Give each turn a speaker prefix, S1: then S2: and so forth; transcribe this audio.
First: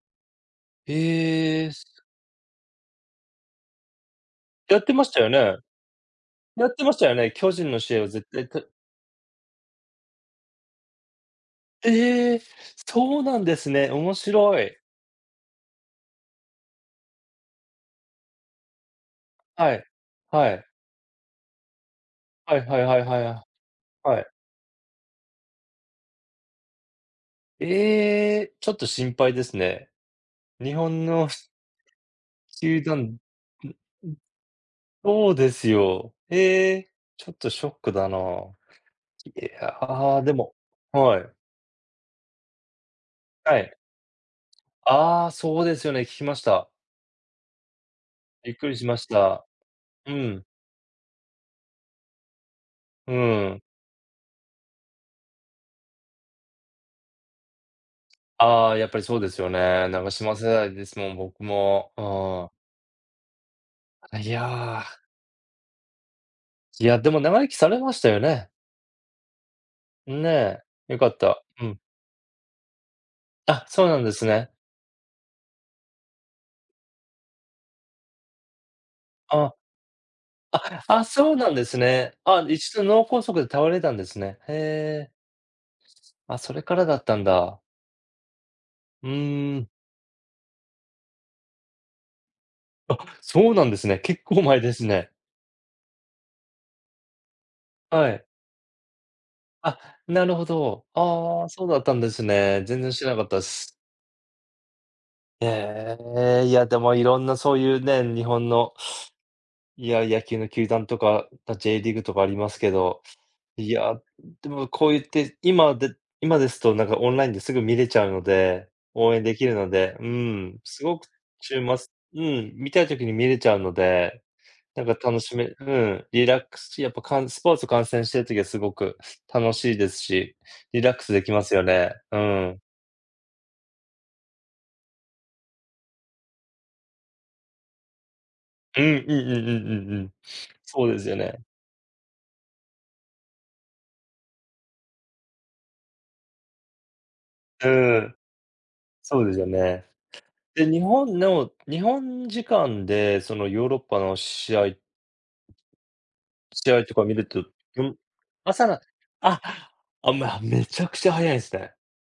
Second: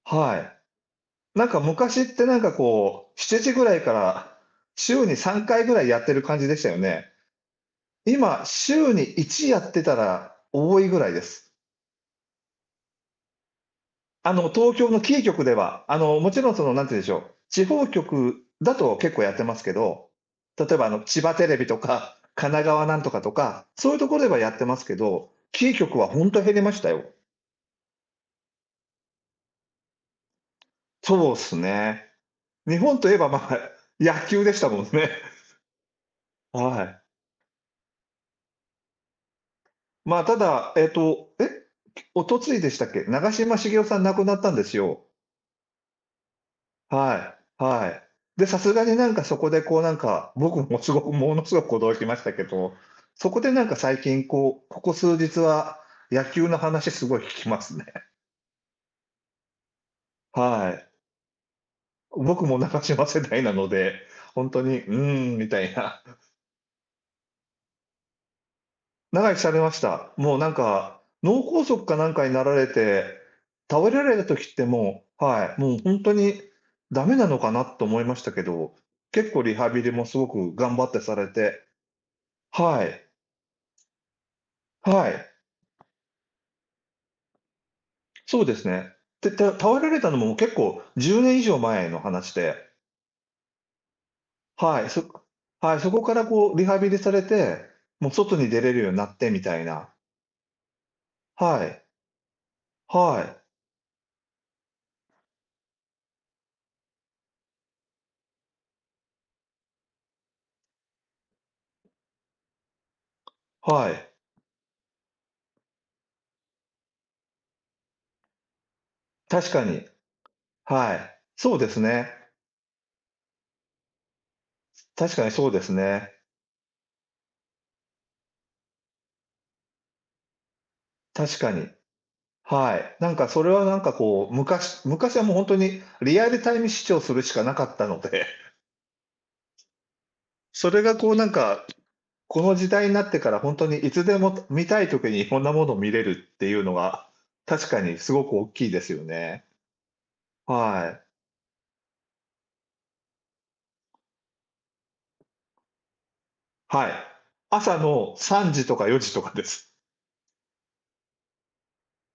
S1: はい。なんか
S2: へえ、
S1: 昔
S2: す
S1: ってなんかこう、7時ぐらいから、
S2: やってま
S1: 週
S2: し
S1: に
S2: たよ
S1: さん
S2: ね？
S1: かいぐらいやってる感じでし
S2: や
S1: た
S2: っ
S1: よ
S2: てまし
S1: ね？
S2: たよね？巨人の試合は絶
S1: 今、
S2: 対、く
S1: 週に1やってたら多いぐらいです。
S2: ええ！すそうなんですね？面
S1: あの、
S2: 白
S1: 東
S2: い。
S1: 京のキー局では。あの、もちろんその、なんてんでしょう、地方局だと結構やってますけ
S2: はい。
S1: ど、
S2: は
S1: 例
S2: い。
S1: えば、あの、千葉テレビとか神
S2: は
S1: 奈
S2: いはい
S1: 川な
S2: は
S1: ん
S2: い
S1: と
S2: は
S1: か
S2: い、
S1: と
S2: あ。
S1: か、そゆとこ
S2: は
S1: で
S2: い。
S1: はやってますけど、キー局はほんと減りましたよ。
S2: ええ！ちょっと心配ですね。日本の、
S1: そうっ
S2: し
S1: すね。日
S2: 球
S1: 本と言え
S2: 団
S1: ば、まあ、野球でしたもんね。
S2: そうですよ。え
S1: は
S2: え、
S1: い。
S2: ちょっとショックだな。い
S1: ま
S2: や、
S1: あ、
S2: で
S1: た
S2: も
S1: だ、えっ
S2: は
S1: と、
S2: い。
S1: え？おとついでしたっけ？長嶋
S2: は
S1: 茂
S2: い。
S1: 雄さん亡くなったんですよ。
S2: ああ、そうですよね、聞きました。
S1: はい、はい。で、
S2: びっ
S1: さ
S2: く
S1: す
S2: り
S1: が
S2: し
S1: に
S2: まし
S1: なんかそ
S2: た。
S1: こでこうなん
S2: う
S1: か、
S2: ん。
S1: 僕、も、凄く、ものすごく驚きましたけど、
S2: う
S1: そこで
S2: ーん。
S1: なんか最近こう、ここ数日は野球の話すごい聞きますね。
S2: ああ、やっぱりそうですよね、長嶋世
S1: は
S2: 代で
S1: い。
S2: すもん、僕も、う
S1: 僕
S2: ん。
S1: も長嶋世代なので、
S2: い
S1: ほ
S2: や、
S1: んとに、う
S2: あ。
S1: ーん、みたいな。
S2: いや、でも長生きされましたよね。
S1: 長生きされました。
S2: ん、
S1: もう、なん
S2: ね、良
S1: か、
S2: かっ
S1: 脳
S2: た、
S1: 梗
S2: うん。
S1: 塞かなんかになられて
S2: あ、そ
S1: 倒
S2: う
S1: れ
S2: な
S1: ら
S2: んで
S1: れた
S2: す
S1: 時
S2: ね。
S1: って、もう、はい、もう、ほんとに駄目なのかなと思いましたけど、結構リ
S2: あ。
S1: ハビリもすごく
S2: あ
S1: 頑
S2: れ、
S1: 張って
S2: あ、
S1: され
S2: そうなん
S1: て。
S2: ですね。あ、1度
S1: はい。
S2: 脳梗塞で倒れたんですね、へ
S1: は
S2: え。
S1: い。
S2: あ、それからだったんだ。
S1: そうですね。
S2: う
S1: で、た
S2: ーん。
S1: 倒られたのも結構、10年以上前の話で
S2: あ、そうなんですね。結構前で
S1: は
S2: す
S1: い、そ
S2: ね。
S1: こはい、そこからこうリハビリされて、も、
S2: はい。
S1: 外に出れるようになってみたい
S2: あ、
S1: な。
S2: なるほど。ああ、
S1: は
S2: そうだ
S1: い。
S2: ったんですね。全然知らな
S1: は
S2: かった
S1: い。
S2: っす。へえ、いや、でも色んなそうゆうね、日本の、いや、野球の球団とか、た、J リーグとかありますけど、い
S1: は
S2: や、
S1: い。
S2: でもこうゆって、今で今ですとなんかオンラインですぐ見れちゃうので、応援でき
S1: 確
S2: る
S1: か
S2: の
S1: に。
S2: で、うーん、す
S1: は
S2: ごく、
S1: い、
S2: ち
S1: そ
S2: ゅ
S1: う
S2: う
S1: で
S2: ま
S1: す
S2: つ
S1: ね。
S2: うん、見たい時に見れちゃうので、なんか
S1: 確
S2: 楽
S1: かに
S2: し
S1: そう
S2: め、
S1: で
S2: う
S1: す
S2: ん、
S1: ね。
S2: リラックスしやっぱ、かんスポーツ観戦してる時はすごく楽しいですし、リラックスでき
S1: 確
S2: ま
S1: か
S2: すよ
S1: に。
S2: ね、うん。
S1: はい。なんかそれはなんかこう、昔昔はもうほんとにリアルタイム視聴するしかなかったので
S2: うん、うんうんうんうんうん。
S1: それ
S2: そう
S1: が
S2: でず
S1: こ
S2: よ
S1: うなん
S2: ね。
S1: か、この時代になってからほんとにいつでも、て見たい時にこんなもの見れるってゆうのは、
S2: う
S1: 確かに
S2: ー
S1: す
S2: ん。
S1: ごくおっきいですよ
S2: そうでず
S1: ね。
S2: よね。で、日
S1: はい。
S2: 本の日本時間でそのヨーロッパの試合試合
S1: はい。
S2: とか見ると、
S1: 朝
S2: よん
S1: の3時
S2: 朝
S1: と
S2: だ
S1: か4時とか
S2: あ
S1: です。
S2: あ、まあ、めちゃくちゃ早いんすね。